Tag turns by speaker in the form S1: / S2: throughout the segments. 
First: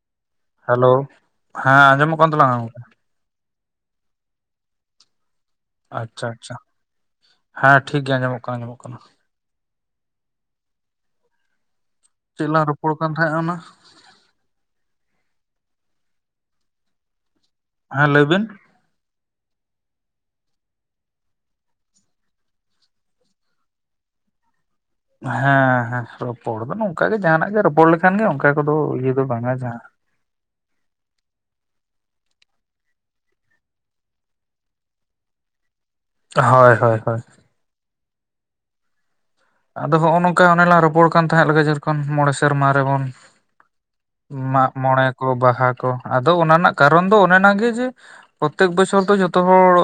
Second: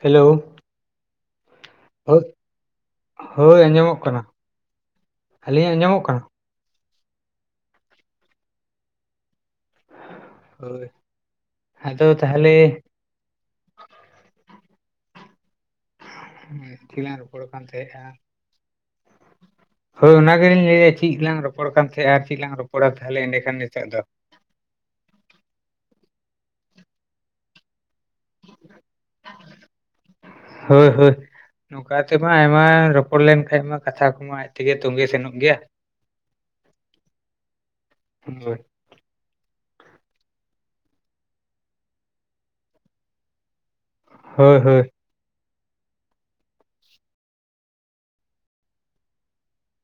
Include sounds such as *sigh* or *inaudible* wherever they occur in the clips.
S1: Hello
S2: hello ᱦᱮᱸ ᱟᱸᱡᱚᱢᱚᱜ
S1: ᱦᱳᱭ
S2: ᱠᱟᱱ ᱛᱟᱞᱟᱝ᱾
S1: ᱦᱳᱭ ᱟᱸᱡᱚᱢᱚᱜ ᱠᱟᱱᱟ᱾ ᱟᱹᱞᱤᱧᱟᱜ ᱟᱸᱡᱚᱢᱚᱜ ᱠᱟᱱᱟ?
S2: ᱟᱪᱪᱷᱟ ᱟᱪᱪᱷᱟ ᱦᱮᱸ ᱴᱷᱤᱠ ᱜᱮᱭᱟ ᱟᱡᱚᱢᱚᱜ ᱠᱟᱱᱟ ᱟᱡᱚᱢᱚᱜ ᱠᱟᱱᱟ᱾
S1: ᱦᱳᱭ ᱟᱫᱚ ᱛᱟ
S2: ᱪᱮᱫ ᱞᱟᱝ ᱨᱚᱯᱚᱲ ᱠᱟᱱ ᱛᱟᱦᱮᱸᱜᱼᱟ ᱚᱱᱟ ᱾
S1: ᱦᱳᱭ ᱪᱮᱞᱟᱝ ᱨᱚᱯᱚᱲ ᱠᱟᱱ ᱛᱟᱦᱮᱸᱫᱼᱟ
S2: ᱦᱮᱸ
S1: ᱾
S2: ᱞᱟᱹᱭ *inaudible*
S1: ᱦᱳᱭ ᱚᱱᱟ ᱜᱮᱞᱤᱧ ᱞᱟᱹᱭᱮᱫ ᱪᱮᱫ ᱞᱟᱝ ᱨᱚᱯᱚᱲ ᱠᱟᱱ ᱛᱟᱦᱮᱸᱫ, ᱟᱨ ᱪᱮᱫ ᱞᱟᱝ ᱨᱚᱯᱚᱲᱟ ᱛᱟᱦᱚᱞᱮ ᱮᱸᱰᱮ ᱠᱷᱟᱱ ᱱᱤᱛᱚᱜ ᱫᱚ ᱾
S2: ᱦᱮᱸ ᱦᱮᱸ ᱨᱚᱯᱚᱲ ᱫᱚ ᱱᱚᱝᱠᱟ ᱜᱮ ᱡᱟᱦᱟᱱᱟᱜ ᱜᱮ ᱨᱚᱯᱚᱲ ᱞᱮᱠᱷᱟᱱ ᱜᱮ, ᱚᱱᱠᱟ ᱠᱚᱫᱚ ᱤᱭᱟᱹ ᱫᱚ ᱵᱟᱝᱼᱟ ᱡᱟᱦᱟᱸ᱾
S1: ᱦᱳᱭ ᱦᱳᱭ ᱾ ᱱᱚᱝᱠᱟ ᱛᱮᱢᱟ ᱟᱭᱢᱟ ᱨᱚᱯᱚᱲ ᱞᱮᱱᱠᱟᱱᱡ ᱢᱟ, ᱠᱟᱛᱷᱟ ᱠᱚᱢᱟ ᱟᱡ ᱛᱮᱜᱮ ᱛᱚᱸᱜᱮ ᱥᱮᱱᱚᱜ ᱜᱮᱭᱟ᱾
S2: ᱦᱳᱭ ᱦᱳᱭ ᱦᱳᱭ ᱾
S1: ᱦᱳᱭ *unintelligible*
S2: ᱟᱫᱚ ᱦᱚᱸᱼᱚ ᱱᱚᱝᱠᱟ ᱚᱱᱮ ᱞᱟᱝ ᱨᱚᱯᱚᱲ ᱠᱟᱱ ᱛᱟᱦᱮᱸᱫ ᱡᱮᱫᱠᱷᱚᱱ ᱢᱚᱬᱮ ᱥᱮᱨᱢᱟ ᱨᱮᱵᱚᱱ
S1: ᱦᱳᱭ
S2: ᱢᱟᱸᱜ
S1: ᱦᱳᱭ
S2: ᱢᱚᱬᱮ ᱠᱚ ᱵᱟᱦᱟ ᱠᱚ, ᱟᱫᱚ ᱚᱱᱟ ᱨᱮᱱᱟᱜ ᱠᱟᱨᱚᱱ ᱫᱚ ᱚᱱᱮ ᱚᱱᱟ ᱜᱮ ᱡᱮ ᱯᱨᱚᱛᱮᱠ ᱵᱚᱪᱷᱚᱨ ᱫᱚ ᱡᱚᱛᱚ ᱦᱚᱲ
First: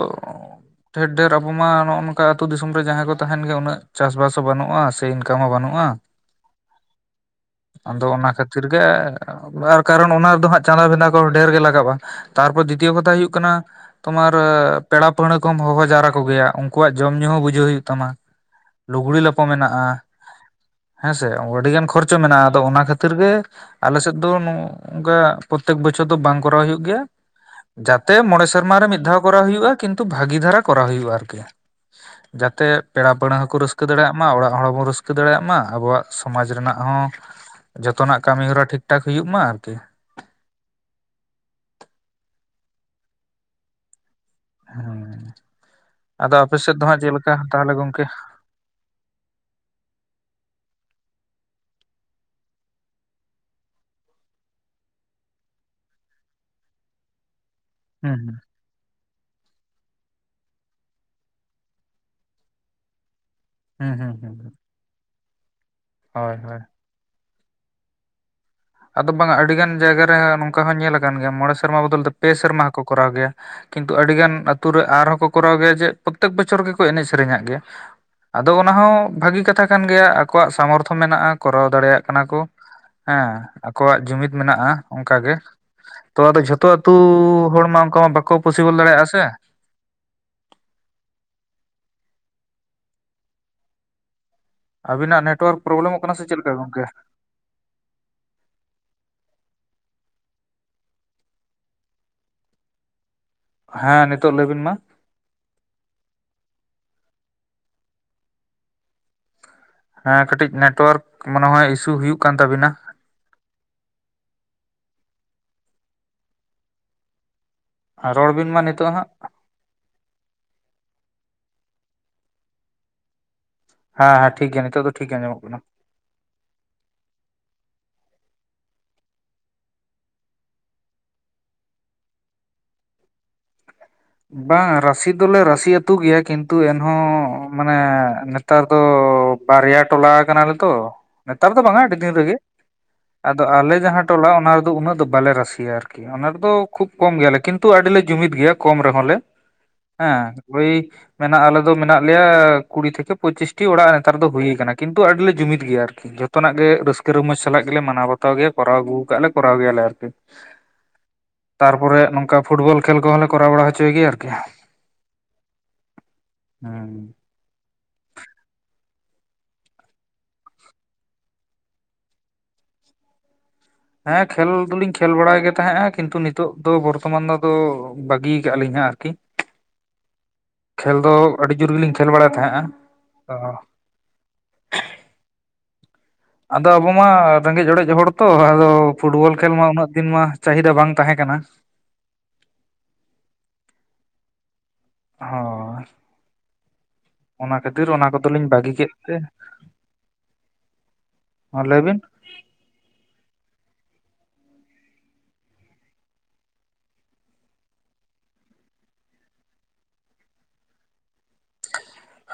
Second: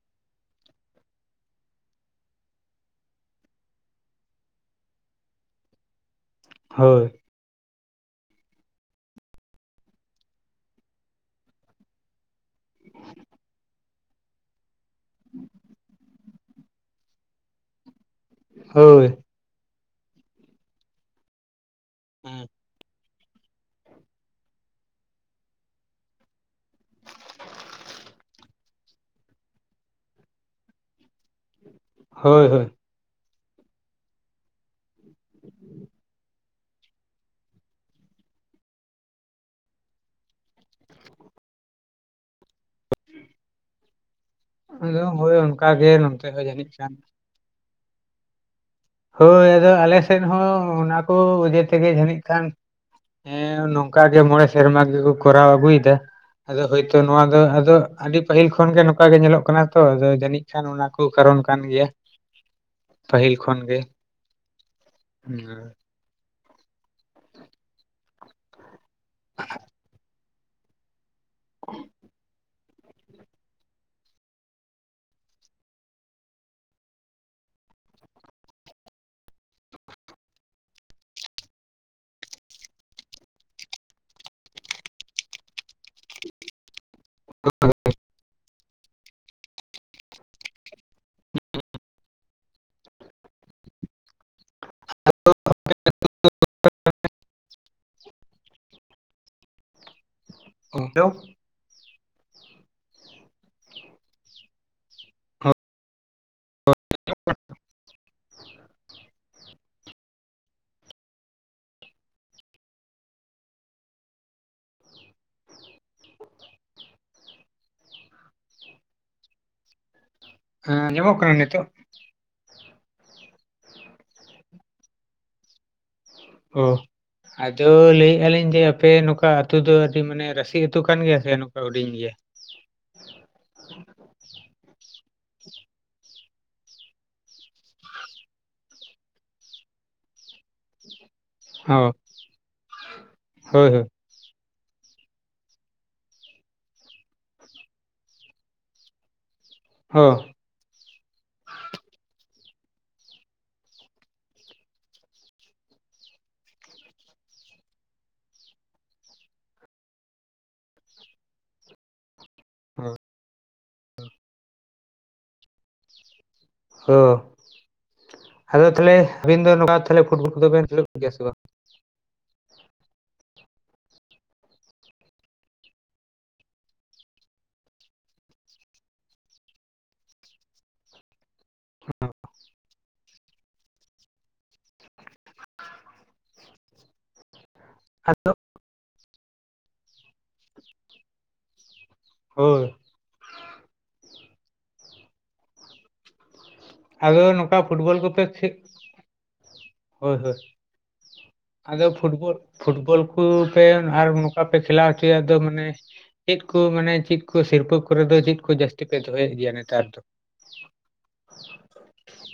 S2: ᱰᱷᱮᱨ ᱰᱷᱮᱨ ᱟᱵᱚ ᱢᱟ ᱱᱚᱜᱼᱚ ᱱᱚᱠᱟ ᱟᱹᱛᱩ ᱫᱤᱥᱚᱢ ᱨᱮ ᱡᱟᱦᱟᱸᱭ ᱠᱚ ᱛᱟᱦᱮᱱ ᱜᱮᱭ ᱩᱱᱟᱹᱜ ᱪᱟᱥᱵᱟᱥ ᱵᱟᱹᱱᱩᱜᱼᱟ ᱥᱮ, ᱤᱱᱠᱟᱢ ᱦᱚᱸ ᱵᱟᱹᱱᱩᱜᱼᱟ᱾
S1: ᱦᱳᱭ᱾
S2: ᱟᱫᱚ ᱚᱱᱟ ᱠᱷᱟᱹᱛᱤᱨ ᱜᱮ ᱟᱨ ᱠᱟᱨᱚᱱ ᱚᱱᱟ ᱨᱮᱫᱚ ᱦᱟᱸᱜ ᱪᱟᱸᱫᱟ ᱵᱷᱮᱸᱫᱟ ᱠᱚ ᱰᱷᱮᱨ ᱜᱮ ᱞᱟᱜᱟᱜᱼᱟ᱾ ᱛᱟᱨᱯᱚᱨ ᱫᱤᱛᱤᱭᱚ ᱠᱟᱛᱷᱟ ᱦᱩᱭᱩᱜ ᱠᱟᱱᱟ, ᱛᱚᱢᱟᱨ ᱯᱮᱲᱟ ᱯᱟᱹᱲᱦᱟᱹ ᱠᱚᱢ ᱦᱚᱸᱦᱚᱸ ᱡᱟᱣᱨᱟ ᱠᱚᱜᱮᱭᱟ, ᱩᱱᱠᱩᱣᱟᱜ ᱡᱚᱢ ᱧᱩᱸ ᱦᱚᱸ ᱵᱩᱡᱷᱟᱹᱣ ᱦᱩᱸᱭᱩᱜ ᱛᱟᱢᱟ ᱾
S1: ᱦᱳᱭ ᱦᱳᱭ
S2: ᱞᱩᱜᱲᱤ ᱞᱟᱯᱚ ᱢᱮᱱᱟᱜᱼᱟ ᱦᱮᱸᱥᱮ ᱾ ᱟᱹᱰᱤᱜᱟᱱ ᱠᱷᱚᱨᱪᱟ ᱪᱚ ᱢᱮᱱᱟᱜᱼᱟ᱾ ᱟᱫᱚ ᱚᱱᱟ ᱠᱷᱟᱹᱛᱤᱨ ᱜᱮ ᱟᱞᱮ ᱥᱮᱫ ᱫᱚ ᱱᱚᱝᱠᱟ ᱯᱨᱚᱛᱮᱠ ᱵᱚᱪᱷᱚᱨ ᱫᱚ ᱵᱟᱝ ᱠᱚᱨᱟᱣ ᱦᱩᱸᱭᱩᱜ ᱜᱮᱭᱟ᱾ ᱡᱟᱛᱮ ᱢᱚᱬᱮ ᱥᱮᱨᱢᱟ ᱨᱮ ᱢᱤᱫ ᱫᱷᱟᱹᱣ ᱠᱚᱨᱟᱣ ᱦᱩᱭᱩᱜᱼᱟ᱾ ᱠᱤᱱᱛᱩ ᱵᱷᱟᱹᱜᱤ ᱫᱷᱟᱹᱨᱟ ᱠᱚᱨᱟᱣ ᱦᱩᱭᱩᱜᱼᱟ ᱟᱨᱠᱤ ᱾
S1: ᱦᱳᱭ ᱦᱳᱭ,
S2: ᱡᱟᱛᱮ ᱯᱮᱲᱟ ᱯᱟᱹᱲᱦᱟᱹ ᱦᱚᱸᱠᱚ ᱨᱟᱹᱥᱠᱟᱹ ᱫᱟᱲᱮ ᱭᱟᱜ ᱢᱟ ᱚᱲᱟᱜ ᱦᱚᱲ ᱵᱚᱱ ᱨᱟᱹᱥᱠᱟᱹ ᱫᱟᱲᱮᱭᱟᱜ ᱢᱟ, ᱟᱵᱚᱣᱟᱜ ᱥᱚᱢᱟᱡᱽ ᱨᱮᱱᱟᱜ ᱦᱚᱸ ᱡᱷᱚᱛᱚᱱᱟᱜ ᱠᱟᱹᱢᱤ ᱦᱚᱨᱟ ᱴᱷᱤᱠ ᱴᱷᱟᱠ ᱦᱩᱭᱩᱜ ᱢᱟ ᱟᱨᱠᱤ᱾
S1: ᱟᱫᱚ
S2: ᱦᱮᱸ,
S1: ᱦᱳᱭ ᱚᱱᱠᱟ ᱜᱮ ᱱᱚᱱᱛᱮ
S2: ᱟᱫᱚ
S1: ᱦᱚᱸ
S2: ᱟᱯᱮ
S1: ᱡᱟᱹᱱᱤᱡ
S2: ᱥᱮᱫ ᱫᱚ
S1: ᱠᱷᱟᱱ
S2: ᱦᱟᱸᱜ ᱪᱮᱫ ᱞᱮᱠᱟ ᱛᱟᱦᱚᱞᱮ ᱜᱚᱝᱠᱮ?
S1: ᱦᱳᱭ ᱟᱫᱚ ᱟᱞᱮ ᱥᱮᱫ ᱦᱚᱸ ᱚᱱᱟ ᱠᱚ ᱚᱡᱮ ᱛᱮᱜᱮ ᱡᱟᱹᱱᱤᱡ ᱠᱷᱟᱱ ᱾ ᱦᱮᱸ ᱱᱚᱝᱠᱟ ᱜᱮ ᱢᱚᱬᱮ ᱥᱮᱨᱢᱟ ᱜᱮᱠᱚ ᱠᱚᱨᱟᱣ ᱟᱹᱜᱩᱭᱮᱫᱟ ᱾ ᱟᱫᱚ ᱦᱳᱭᱛᱚ ᱱᱚᱣᱟ ᱫᱚ ᱟᱫᱚ ᱟᱹᱰᱤ
S2: ᱦᱩᱸ
S1: ᱯᱟᱹᱦᱤᱞ ᱠᱷᱚᱱ ᱾ ᱠᱷᱚᱱ ᱜᱮ ᱱᱚᱝᱠᱟ ᱜᱮ ᱧᱮᱞᱚᱜ ᱠᱟᱱᱟ ᱛᱚ, ᱡᱟᱹᱱᱤᱡ ᱠᱷᱟᱱ ᱚᱱᱟ ᱠᱚ ᱠᱟᱨᱚᱱ ᱠᱟᱱ ᱜᱮᱭᱟ ᱾ ᱯᱟᱹᱦᱤᱞ ᱠᱷᱚᱱ ᱠᱷᱚᱱ ᱜᱮ,
S2: ᱦᱩᱸ ᱦᱩᱸ ᱦᱩᱸ ᱦᱩᱸ
S1: ᱦᱮᱸ᱾
S2: ᱦᱳᱭ ᱦᱳᱭ ᱾ ᱟᱫᱚ ᱵᱟᱝᱼᱟ, ᱟᱹᱰᱤ ᱜᱟᱱ ᱡᱟᱭᱜᱟ ᱨᱮ ᱱᱚᱝᱠᱟ ᱦᱚᱸ ᱧᱮᱞ ᱟᱠᱟᱱ ᱜᱮᱭᱟ ᱢᱚᱬᱮ ᱥᱮᱨᱢᱟ ᱵᱚᱫᱚᱞ ᱛᱮ ᱯᱮ ᱥᱮᱨᱢᱟ ᱦᱚᱸᱠᱚ ᱠᱚᱨᱟᱣ ᱜᱮᱭᱟ᱾ ᱠᱤᱱᱛᱩ ᱟᱹᱰᱤ ᱜᱟᱱ ᱟᱹᱛᱩ ᱨᱮ ᱟᱨᱦᱚᱸ ᱠᱚ ᱠᱚᱨᱟᱣ ᱜᱮᱭᱟ, ᱡᱮ ᱯᱨᱚᱛᱮᱠ ᱵᱚᱪᱷᱚᱨ ᱜᱮᱠᱚ ᱮᱱᱮᱡ ᱥᱮᱨᱮᱧᱟᱜ ᱜᱮᱭᱟ᱾ ᱟᱫᱚ ᱚᱱᱟ ᱦᱚᱸ ᱵᱷᱟᱹᱜᱤ ᱠᱟᱛᱷᱟ ᱠᱟᱱ ᱜᱮᱭᱟ᱾ ᱟᱠᱚᱣᱟᱜ ᱥᱟᱢᱚᱨᱛᱷᱚ ᱢᱮᱱᱟᱜᱼᱟ, ᱠᱚᱨᱟᱣ ᱫᱟᱲᱮᱭᱟᱜ ᱠᱟᱱᱟ ᱠᱚ᱾ ᱦᱮᱸ᱾ ᱟᱠᱚᱣᱟᱜ ᱡᱩᱢᱤᱫ ᱢᱮᱱᱟᱜᱼᱟ ᱚᱱᱠᱟ ᱜᱮ, ᱛᱚ ᱟᱫᱚ ᱡᱷᱚᱛᱚ ᱟᱹᱛᱩ ᱦᱚᱲ ᱢᱟ ᱚᱱᱠᱟ ᱢᱟ ᱵᱟᱠᱚ ᱯᱚᱥᱤᱵᱚᱞ ᱫᱟᱲᱮᱭᱟᱜᱼᱟ ᱥᱮ ᱾ ᱟᱵᱤᱱᱟᱜ ᱱᱮᱴᱳᱣᱟᱨᱠ ᱯᱨᱚᱵᱽᱞᱮᱢᱚᱜ ᱠᱟᱱᱟ ᱥᱮ, ᱪᱮᱫ ᱞᱮᱠᱟ ᱜᱚᱝᱠᱮ?
S1: ᱦᱮᱸ ᱪᱚ *unintelligible*
S2: ᱦᱮᱸ, ᱱᱤᱛᱚᱜ ᱞᱟᱹᱭ ᱵᱤᱱ ᱢᱟ ᱾
S1: *unintelligible*
S2: ᱦᱮᱸ, ᱠᱟᱹᱴᱤᱡ ᱱᱮᱴᱚᱣᱟᱨᱠ ᱢᱚᱱᱮ ᱦᱚᱭ ᱤᱥᱩ ᱦᱩᱭᱩᱜ ᱠᱟᱱ ᱛᱟᱵᱤᱱᱟ᱾ ᱨᱚᱲ ᱵᱤᱱ ᱢᱟ ᱱᱤᱛᱚᱜ ᱦᱟᱸᱜ᱾
S1: ᱦᱮᱸ ᱟᱸᱡᱚᱢᱚᱜ ᱠᱟᱱᱟ ᱱᱤᱛᱚᱜ?
S2: ᱦᱮᱸ ᱦᱮᱸ ᱴᱷᱤᱠ ᱜᱮᱭᱟ ᱱᱤᱛᱚᱜ ᱫᱚ ᱴᱷᱤᱠ ᱜᱮ ᱟᱡᱚᱢᱚᱜ ᱠᱟᱱᱟ᱾
S1: ᱚ ᱾ ᱟᱫᱚ ᱞᱟᱹᱭᱮᱜ ᱟᱹᱞᱤᱧ ᱡᱮ ᱟᱯᱮ ᱱᱚᱝᱠᱟ ᱟᱹᱛᱩ ᱫᱚ ᱟᱹᱰᱤ ᱢᱟᱱᱮ ᱨᱟᱹᱥᱤ ᱟᱹᱛᱩ ᱠᱟᱱ ᱜᱮᱭᱟ ᱥᱮ ᱱᱚᱝᱠᱟ ᱦᱩᱰᱤᱧ ᱜᱮᱭᱟ?
S2: ᱵᱟᱝᱟ ᱨᱟᱥᱤ ᱫᱚᱞᱮ ᱨᱟᱥᱤ ᱟᱹᱛᱩ ᱜᱮᱭᱟ, ᱠᱤᱱ ᱛᱩ ᱮᱱᱦᱚᱸ ᱢᱟᱱᱮ ᱱᱮᱛᱟᱨ ᱫᱚ ᱵᱟᱨᱭᱟ ᱴᱚᱞᱟ ᱟᱠᱟᱱᱟᱞᱮ ᱛᱚ᱾ ᱱᱮᱛᱟᱨ ᱫᱚ
S1: ᱚ
S2: ᱵᱟᱝᱟ ᱟᱹᱰᱤ ᱫᱤᱱ ᱨᱮᱜᱮ, ᱟᱫᱚ
S1: ᱦᱳᱭ
S2: ᱟᱞᱮ ᱡᱟᱦᱟᱸ ᱴᱚᱞᱟ ᱚᱱᱟ ᱨᱮᱫᱚ ᱩᱱᱟᱹᱜ ᱫᱚ ᱵᱟᱞᱮ ᱨᱟᱥᱤᱭᱟ ᱟᱨᱠᱤ, ᱚᱱᱟ ᱨᱮᱫᱚ ᱠᱷᱩᱵ ᱠᱚᱢ ᱜᱮᱭᱟᱞᱮ ᱠᱤᱱᱛᱩ ᱟᱹᱰᱤᱞᱮ ᱡᱩᱢᱤᱫ ᱜᱮᱭᱟ ᱾ ᱠᱚᱢ ᱨᱮᱦ ᱞᱮ,
S1: ᱦᱳᱭ
S2: ᱦᱮᱸ ᱳᱭ ᱢᱮᱱᱟᱜ ᱟᱞᱮ ᱫᱚ ᱢᱮᱱᱟᱜ ᱞᱮᱭᱟ ᱠᱩᱲᱤ ᱛᱷᱮᱠᱮ ᱯᱚᱸᱪᱤᱥᱴᱤ ᱚᱲᱟᱜ ᱱᱮᱛᱟᱨ ᱫᱚ ᱦᱩᱭ ᱠᱟᱱᱟ, ᱠᱤᱱᱛᱩ ᱟᱹᱰᱤᱞᱮ ᱡᱩᱢᱤᱫ ᱜᱮᱭᱟ ᱟᱨᱠᱤ᱾ ᱡᱚᱛᱚᱱᱟᱜ ᱜᱮ ᱨᱟᱹᱥᱠᱟᱹ ᱨᱚᱢᱚᱡᱽ ᱥᱟᱞᱟᱜ ᱜᱮᱞᱮ ᱢᱟᱱᱟᱣ ᱵᱟᱛᱟᱣ ᱜᱮᱭᱟ ᱠᱚᱨᱟᱣ ᱟᱹᱜᱩ ᱠᱟᱜ ᱟᱞᱮ ᱠᱚᱨᱟᱣ ᱜᱮᱭᱟᱞᱮ ᱟᱨᱠᱤ ᱾ ᱛᱟᱨᱯᱚᱨᱮ ᱱᱚᱝᱠᱟ ᱯᱷᱩᱴᱵᱚᱞ
S1: ᱚ
S2: ᱠᱷᱮᱞ ᱠᱚᱦᱚᱸᱞᱮ ᱠᱚᱨᱟᱣ ᱵᱟᱲᱟ ᱦᱚᱪᱚᱭ ᱜᱮᱭᱟ ᱟᱨᱠᱤ᱾ ᱦᱩᱸ
S1: ᱦᱚ, ᱟᱫᱚ ᱛᱟᱦᱚᱞᱮ ᱟᱵᱤᱱ ᱫᱚ ᱱᱚᱠᱟ ᱯᱷᱩᱴᱵᱚᱞ ᱠᱚᱫᱚ ᱵᱤᱱ ᱠᱷᱮᱞᱚᱜ ᱜᱮᱭᱟ ᱥᱮ ᱵᱟ?
S2: ᱦᱮᱸ ᱠᱷᱮᱞ ᱫᱩᱞᱤᱧ ᱠᱷᱮᱞ ᱵᱟᱲᱟᱭ ᱜᱮ ᱛᱟᱦᱮᱸᱜᱼᱟ, ᱠᱤᱱᱛᱩ ᱱᱤᱛᱚᱜ ᱫᱚ ᱵᱚᱨᱛᱚᱢᱟᱱ ᱫᱚ ᱟᱫᱚ ᱵᱟᱹᱜᱤᱭ ᱟᱠᱟᱜ ᱟᱹᱞᱤᱧ ᱦᱟᱸᱜ ᱾ ᱟᱨᱠᱤ ᱠᱷᱮᱞ ᱫᱚ ᱟᱹᱰᱤ ᱡᱳᱨ ᱜᱮᱞᱤᱧ ᱠᱷᱮᱞ ᱵᱟᱲᱟᱭ ᱛᱟᱦᱮᱸᱜᱼᱟ ᱛᱚ ᱟᱫᱚ ᱟᱵᱚ ᱢᱟ ᱨᱮᱸᱜᱮᱡ ᱚᱲᱮᱡ ᱦᱚᱲ ᱛᱚ, ᱟᱫᱚ ᱯᱷᱩᱴᱵᱚᱞ ᱠᱷᱮᱞ ᱢᱟ ᱩᱱᱟᱹᱜ ᱫᱤᱱ ᱢᱟ ᱪᱟᱹᱦᱤᱫᱟ ᱵᱟᱝ ᱛᱟᱦᱮᱸ ᱠᱟᱱᱟ᱾
S1: ᱦᱳᱭ ᱾
S2: ᱦᱳᱭ ᱾
S1: ᱟᱫᱚ ᱱᱚᱝᱠᱟ ᱯᱷᱩᱴᱵᱚᱞ ᱠᱚᱯᱮ
S2: ᱠᱚᱫᱚᱞᱤᱧ
S1: ᱠᱷᱮᱜ
S2: ᱵᱟᱹᱜᱤ ᱠᱮᱫ ᱛᱮ
S1: ᱦᱳᱭ ᱦᱳᱭ
S2: ᱢᱟ
S1: ᱾
S2: ᱞᱟᱹᱭ
S1: ᱟᱫᱚ
S2: ᱵᱤᱱ
S1: ᱯᱷᱩᱴᱵᱚᱞ ᱯᱷᱩᱴᱵᱚᱞ ᱠᱩᱯᱮ ᱟᱨ ᱱᱚᱝᱠᱟ ᱯᱮ ᱠᱷᱮᱞᱟ ᱦᱚᱪᱚᱭᱟ ᱟᱫᱚ ᱢᱟᱱᱮ ᱪᱮᱫ ᱠᱚ ᱢᱟᱱᱮ ᱪᱮᱫ ᱠᱚ ᱥᱤᱨᱯᱟᱹ ᱠᱚᱨᱮ ᱫᱚ ᱪᱮᱫ ᱠᱚ ᱡᱟᱹᱥᱛᱤ ᱯᱮ ᱫᱚᱦᱚᱭᱮᱫ ᱜᱮᱭᱟ ᱱᱮᱛᱟᱨ ᱫᱚ?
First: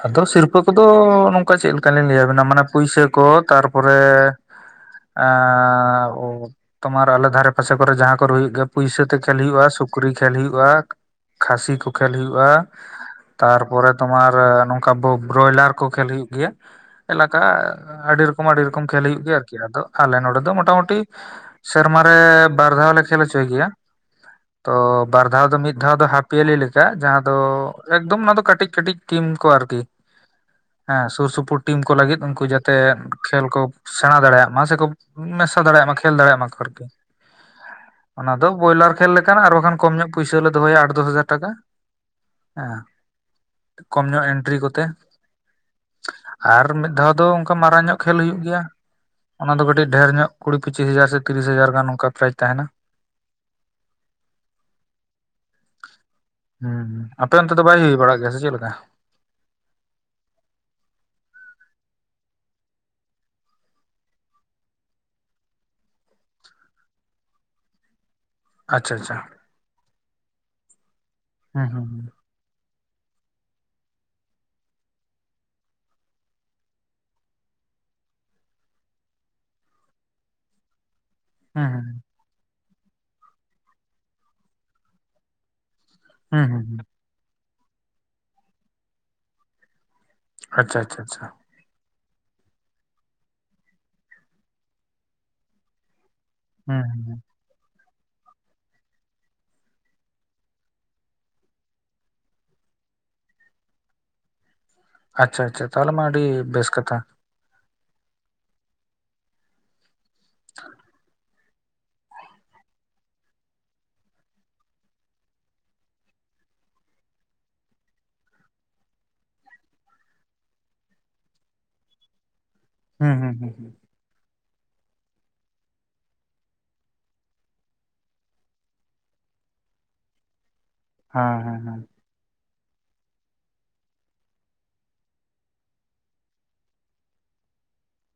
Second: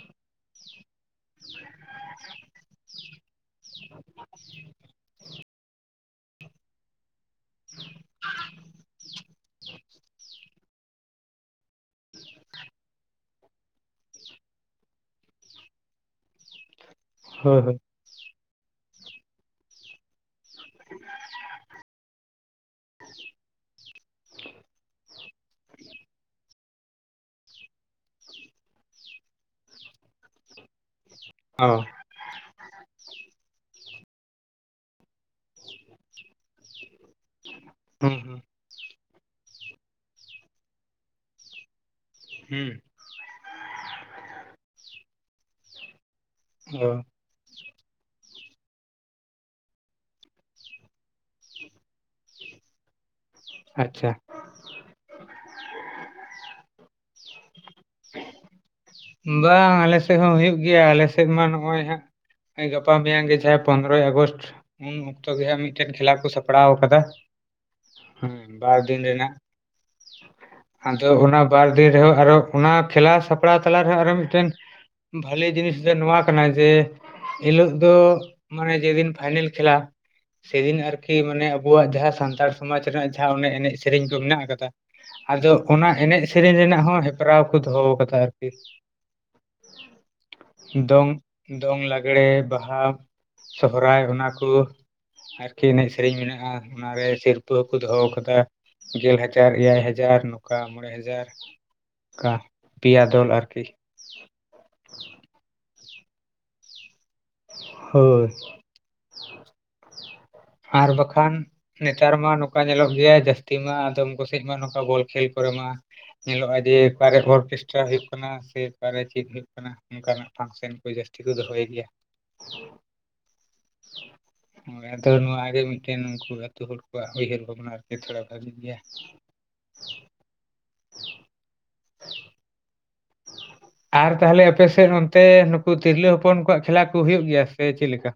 S2: ᱟᱫᱚ ᱥᱤᱨᱯᱟᱹ ᱠᱚᱫᱚ ᱱᱚᱝᱠᱟ ᱪᱮᱫ ᱞᱮᱠᱟ ᱞᱤᱧ ᱞᱟᱹᱭᱟᱵᱤᱱᱟ ᱢᱟᱱᱮ ᱯᱩᱭᱥᱟᱹ ᱠᱚ ᱛᱟᱨᱯᱚᱨᱮ ᱟᱻ ᱚ ᱛᱚᱢᱟᱨ ᱟᱞᱮ ᱫᱷᱟᱨᱮ ᱯᱟᱥᱮ ᱠᱚᱨᱮ ᱡᱟᱦᱟᱸ ᱠᱚᱨᱮ ᱦᱩᱭᱩᱜ ᱜᱮ ᱯᱩᱭᱥᱟᱹ ᱛᱮ ᱠᱷᱮᱞ ᱦᱩᱭᱩᱜᱼᱟ ᱥᱩᱠᱨᱤ ᱠᱷᱮᱞ ᱦᱩᱭᱩᱜ ᱟ ᱠᱷᱟᱥᱤ ᱠᱚ ᱠᱷᱮᱞ ᱦᱩᱭᱩᱜᱼᱟ, ᱛᱟᱨᱯᱚᱨᱮ ᱛᱳᱢᱟᱨ *inaudible* ᱱᱚᱝᱠᱟ ᱵᱚ-ᱵᱨᱚᱭᱞᱟᱨ ᱠᱚ ᱠᱷᱮᱞ ᱦᱩᱭᱩᱜ ᱜᱮᱭᱟ, ᱮᱞᱟᱠᱟ
S1: ᱦᱳᱭ ᱦᱳᱭ
S2: ᱟᱹᱰᱤ ᱨᱚᱠᱚᱢ ᱟᱹᱰᱤ ᱨᱚᱠᱚᱢ ᱠᱷᱮᱞ ᱦᱩᱭᱩᱜ ᱜᱮᱭᱟ ᱟᱨᱠᱤ, ᱟᱫᱚ ᱟᱞᱮ ᱱᱚᱰᱮ ᱫᱚ *inaudible* ᱫᱚ ᱢᱳᱴᱟᱢᱩᱴᱤ ᱥᱮᱨᱢᱟ ᱨᱮ ᱵᱟᱨ ᱫᱷᱟᱣ ᱞᱮ ᱠᱷᱮᱞ ᱦᱚᱪᱚᱭ ᱜᱮᱭᱟ ᱾ ᱛᱚ ᱵᱟᱨ ᱫᱷᱟᱣ ᱫᱚ ᱢᱤᱫ ᱫᱷᱟᱣ ᱫᱚ ᱦᱟᱹᱯᱤᱭᱟᱞᱤ ᱞᱮᱠᱟ ᱡᱟᱦᱟᱸ ᱫᱚ ᱮᱠᱫᱚᱢ ᱚᱱᱟ ᱫᱚ ᱠᱟᱹᱴᱤᱡ ᱠᱟᱹᱴᱤᱡ ᱴᱤᱢ ᱠᱚ ᱟᱨᱠᱤ, ᱦᱮᱸ ᱥᱩᱨ ᱥᱩᱯᱩᱨ
S1: ᱚ
S2: ᱴᱤᱢ ᱠᱚ ᱞᱟᱹᱜᱤᱫ ᱩᱱᱠᱩ ᱡᱟ ᱛᱮ ᱠᱷᱮᱞ ᱠᱚ ᱥᱮᱬᱟ ᱫᱟᱲᱮᱭᱟᱜ ᱢᱟ ᱥᱮᱠᱚ ᱢᱮᱥᱟ ᱫᱟᱲᱮᱭᱟᱜ ᱢᱟ ᱠᱷᱮᱞ ᱫᱟᱲᱮᱭᱟᱜ ᱢᱟᱠᱚ ᱟᱨᱠᱤ ᱾
S1: ᱦᱩᱸ
S2: ᱚᱱᱟ
S1: ᱦᱩᱸ
S2: ᱫᱚ ᱵᱚᱭᱞᱟᱨ ᱠᱷᱮᱞ ᱞᱮᱠᱟᱱᱟᱜ ᱟᱨ ᱵᱟᱠᱷᱟᱱ ᱠᱚᱢ ᱧᱚᱜ ᱯᱩᱭᱥᱟᱹ ᱦᱚᱞᱮ ᱫᱚᱦᱚᱭᱟ ᱟᱴ ᱫᱚᱥ ᱦᱟᱡᱟᱨ ᱴᱟᱠᱟ ᱾
S1: ᱦᱩᱸ
S2: ᱦᱮᱸ ᱾ ᱠᱚᱢ ᱧᱚᱜ ᱮᱱᱴᱨᱤ ᱠᱚᱛᱮ ᱟᱨ
S1: ᱚ
S2: ᱢᱤᱫ ᱫᱷᱟᱣ ᱫᱚ ᱚᱝᱠᱟ ᱢᱟᱨᱟᱝ ᱧᱚᱜ ᱠᱷᱮᱞ ᱦᱩᱭᱩᱜ ᱜᱮᱭᱟ ᱾ ᱚᱱᱟ ᱫᱚ ᱠᱟᱹᱴᱤᱡ ᱰᱷᱮᱨ ᱧᱚᱜ ᱠᱩᱲᱤ ᱯᱩᱪᱤᱥ ᱦᱟᱡᱟᱨ ᱥᱮ ᱛᱤᱨᱤᱥ ᱦᱟᱡᱟᱨ ᱜᱟᱱ ᱱᱚᱝᱠᱟ ᱯᱨᱟᱭᱤᱡ ᱛᱟᱦᱮᱱᱟ ᱾
S1: ᱟᱪᱪᱷᱟ ᱾
S2: ᱦᱩᱸ, ᱟᱯᱮ ᱚᱱᱛᱮ ᱫᱚ ᱵᱟᱭ ᱦᱩᱭ ᱵᱟᱲᱟᱜ ᱜᱮᱭᱟ ᱥᱮ ᱪᱮᱫ ᱞᱮ
S1: ᱵᱟᱝ ᱟᱞᱮ ᱥᱮᱫ ᱦᱚᱸ ᱦᱩᱭᱩᱜ ᱜᱮᱭᱟ, ᱟᱞᱮ ᱥᱮᱫ ᱢᱟ ᱱᱚᱜᱼᱚᱭ ᱦᱟᱸᱜ ᱦᱮᱸ ᱜᱟᱯᱟ ᱢᱮᱭᱟᱝ ᱜᱮ ᱡᱟᱦᱟᱸᱭ ᱯᱚᱱᱫᱽᱨᱚᱭ ᱟᱜᱚᱥᱴ ᱩᱱ ᱚᱠᱛᱚ ᱜᱮ ᱦᱟᱸᱜ ᱢᱤᱫᱴᱮᱱ ᱠᱷᱮᱞᱟ ᱠᱚ ᱥᱟᱯᱲᱟᱣ ᱠᱟᱫᱟ ᱾ ᱦᱮᱸ ᱵᱟᱨ
S2: ᱟᱪᱪᱷᱟ
S1: ᱫᱤᱱ
S2: ᱟᱪᱪᱷᱟ
S1: ᱨᱮᱱᱟᱜ, ᱟᱫᱚ ᱚᱱᱟ ᱵᱟᱨ
S2: ᱦᱩᱸ ᱦᱩᱸ
S1: ᱫᱤᱱ ᱨᱮᱦᱚᱸ ᱟᱨᱚ ᱚᱱᱟ ᱠᱷᱮᱞᱟ ᱥᱟᱯᱲᱟᱣ ᱛᱟᱞᱟ ᱨᱮᱦᱚᱸ ᱟᱨᱚ ᱢᱤᱫᱴᱮᱱ ᱵᱷᱟᱞᱮ ᱡᱤᱱᱤᱥ ᱫᱚ ᱱᱚᱣᱟ ᱠᱟᱱᱟ ᱡᱮ ᱤᱱ ᱦᱤᱞᱳᱜ ᱫᱚ ᱢᱟᱱᱮ ᱡᱮᱫᱤᱱ ᱯᱷᱟᱭᱱᱮᱞ ᱠᱷᱮᱞᱟ ᱥᱮᱫᱤᱱ ᱟᱨ ᱠᱤ ᱢᱟᱱᱮ
S2: ᱦᱩᱸ
S1: ᱟᱵᱚᱣᱟᱜ
S2: ᱦᱩᱸ
S1: ᱡᱟᱦᱟᱸ ᱥᱟᱱᱛᱟᱲ ᱥᱚᱢᱟᱡᱽ ᱨᱮᱱᱟᱜ ᱡᱟᱦᱟᱸ ᱚᱱᱮ ᱮᱱᱮᱡ ᱥᱮᱨᱮᱧ ᱠᱚ ᱢᱮᱱᱟᱜ ᱟᱠᱟᱫᱟ᱾ ᱟᱫᱚ ᱚᱱᱟ ᱮᱱᱮᱡ
S2: ᱦᱩᱸ
S1: ᱥᱮᱨᱮᱧ
S2: ᱦᱩᱸ
S1: ᱨᱮᱱᱟᱜ
S2: ᱦᱩᱸ
S1: ᱦᱚᱸ ᱦᱮᱯ ᱯᱨᱟᱣ ᱠᱚ ᱫᱚᱦᱚᱣ ᱟᱠᱟᱫᱟ ᱟᱨᱠᱤ᱾
S2: ᱟᱪᱪᱷᱟ ᱟᱪᱪᱷᱟ
S1: ᱫᱚᱝ
S2: ᱟᱪᱪᱷᱟ
S1: ᱫᱚᱝ ᱞᱟᱜᱽᱬᱮ, ᱵᱟᱦᱟ, ᱥᱚᱦᱨᱟᱭ ᱚᱱᱟ ᱠᱚ ᱟᱨᱠᱤ ᱮᱱᱮᱡ ᱥᱮᱨᱮᱧ ᱢᱮᱱᱟᱜᱼᱟ᱾ ᱟ
S2: ᱦᱩᱸ
S1: ᱚᱱᱟᱨᱮ
S2: ᱦᱩᱸ
S1: ᱥᱤᱨᱯᱟᱹ ᱦᱚᱠᱚ ᱫᱚᱦᱚ ᱟᱠᱟᱫᱟ ᱜᱮᱞ ᱦᱟᱡᱟᱨ, ᱮᱭᱟᱭ ᱦᱟᱡᱟᱨ ᱱᱚᱝᱠᱟ ᱢᱚᱬᱮ ᱦᱟᱡᱟᱨ᱾ ᱠᱟ ᱯᱤᱭᱟ ᱫᱚᱞ ᱟᱨᱠᱤ᱾
S2: ᱟᱪᱪᱷᱟ ᱟᱪᱪᱷᱟ ᱛᱟᱦᱚᱞᱮ ᱢᱟ ᱟᱹᱰᱤ ᱵᱮᱥ ᱠᱟᱛᱷᱟ᱾
S1: ᱦᱳᱭ᱾ ᱟᱨ ᱵᱟᱠᱷᱟᱱ ᱱᱮᱛᱟᱨ ᱢᱟ ᱱᱚᱝᱠᱟ ᱧᱮᱞᱚᱜ ᱜᱮᱭᱟ ᱡᱟᱹᱥᱛᱤ ᱢᱟ ᱟᱫᱚᱢ ᱠᱚᱥᱮᱡ ᱢᱟ ᱱᱚᱝᱠᱟ ᱵᱚᱞ ᱠᱷᱮᱞ ᱠᱚᱨᱮ ᱢᱟ ᱧᱮᱞᱚᱜᱼᱟ ᱡᱮ ᱚᱠᱟᱨᱮ ᱚᱨᱠᱮᱥᱴᱨᱟ ᱦᱳᱭᱩᱜ ᱠᱟᱱᱟ ᱥᱮ ᱚᱠᱟᱨᱮ ᱪᱮᱫ ᱦᱳᱭᱳᱜ ᱠᱟᱱᱟ᱾ ᱚᱱᱠᱟᱱᱟᱜ ᱯᱷᱟᱱᱥᱮᱱ ᱠᱚ ᱡᱟᱹᱥᱛᱤ ᱠᱚ ᱫᱚᱦᱚᱭ ᱜᱮᱭᱟ᱾
S2: ᱦᱩᱸ ᱦᱩᱸ ᱦᱩᱸ ᱦᱩᱸ᱾
S1: ᱦᱳᱭ ᱟᱨ ᱟᱫᱚ ᱱᱚᱣᱟᱜᱮ ᱢᱤᱫᱴᱮᱱ ᱩᱱᱠᱩ ᱟᱹᱛᱩ ᱦᱚᱲ ᱠᱚᱣᱟᱜ ᱩᱭᱦᱟᱹᱨ ᱵᱷᱟᱵᱽᱱᱟ ᱟᱨᱠᱤ ᱛᱷᱳᱲᱟ ᱵᱷᱟᱹᱜᱤ ᱜᱮᱭᱟ᱾
S2: *inaudible* ᱦᱚᱸ ᱦᱮᱸ ᱦᱮᱸ᱾
S1: ᱟᱨ ᱛᱟᱦᱚᱞᱮ ᱟᱯᱮᱥᱮᱫ ᱱᱚᱱᱛᱮ ᱱᱩᱠᱩ ᱛᱤᱨᱞᱟᱹ ᱦᱚᱯᱚᱱ ᱠᱚᱣᱟᱜ ᱠᱷᱮᱞᱟ ᱠᱚ ᱦᱩᱭᱩᱜ ᱜᱮᱭᱟ ᱥᱮ ᱪᱮᱫ ᱞᱮᱠᱟ?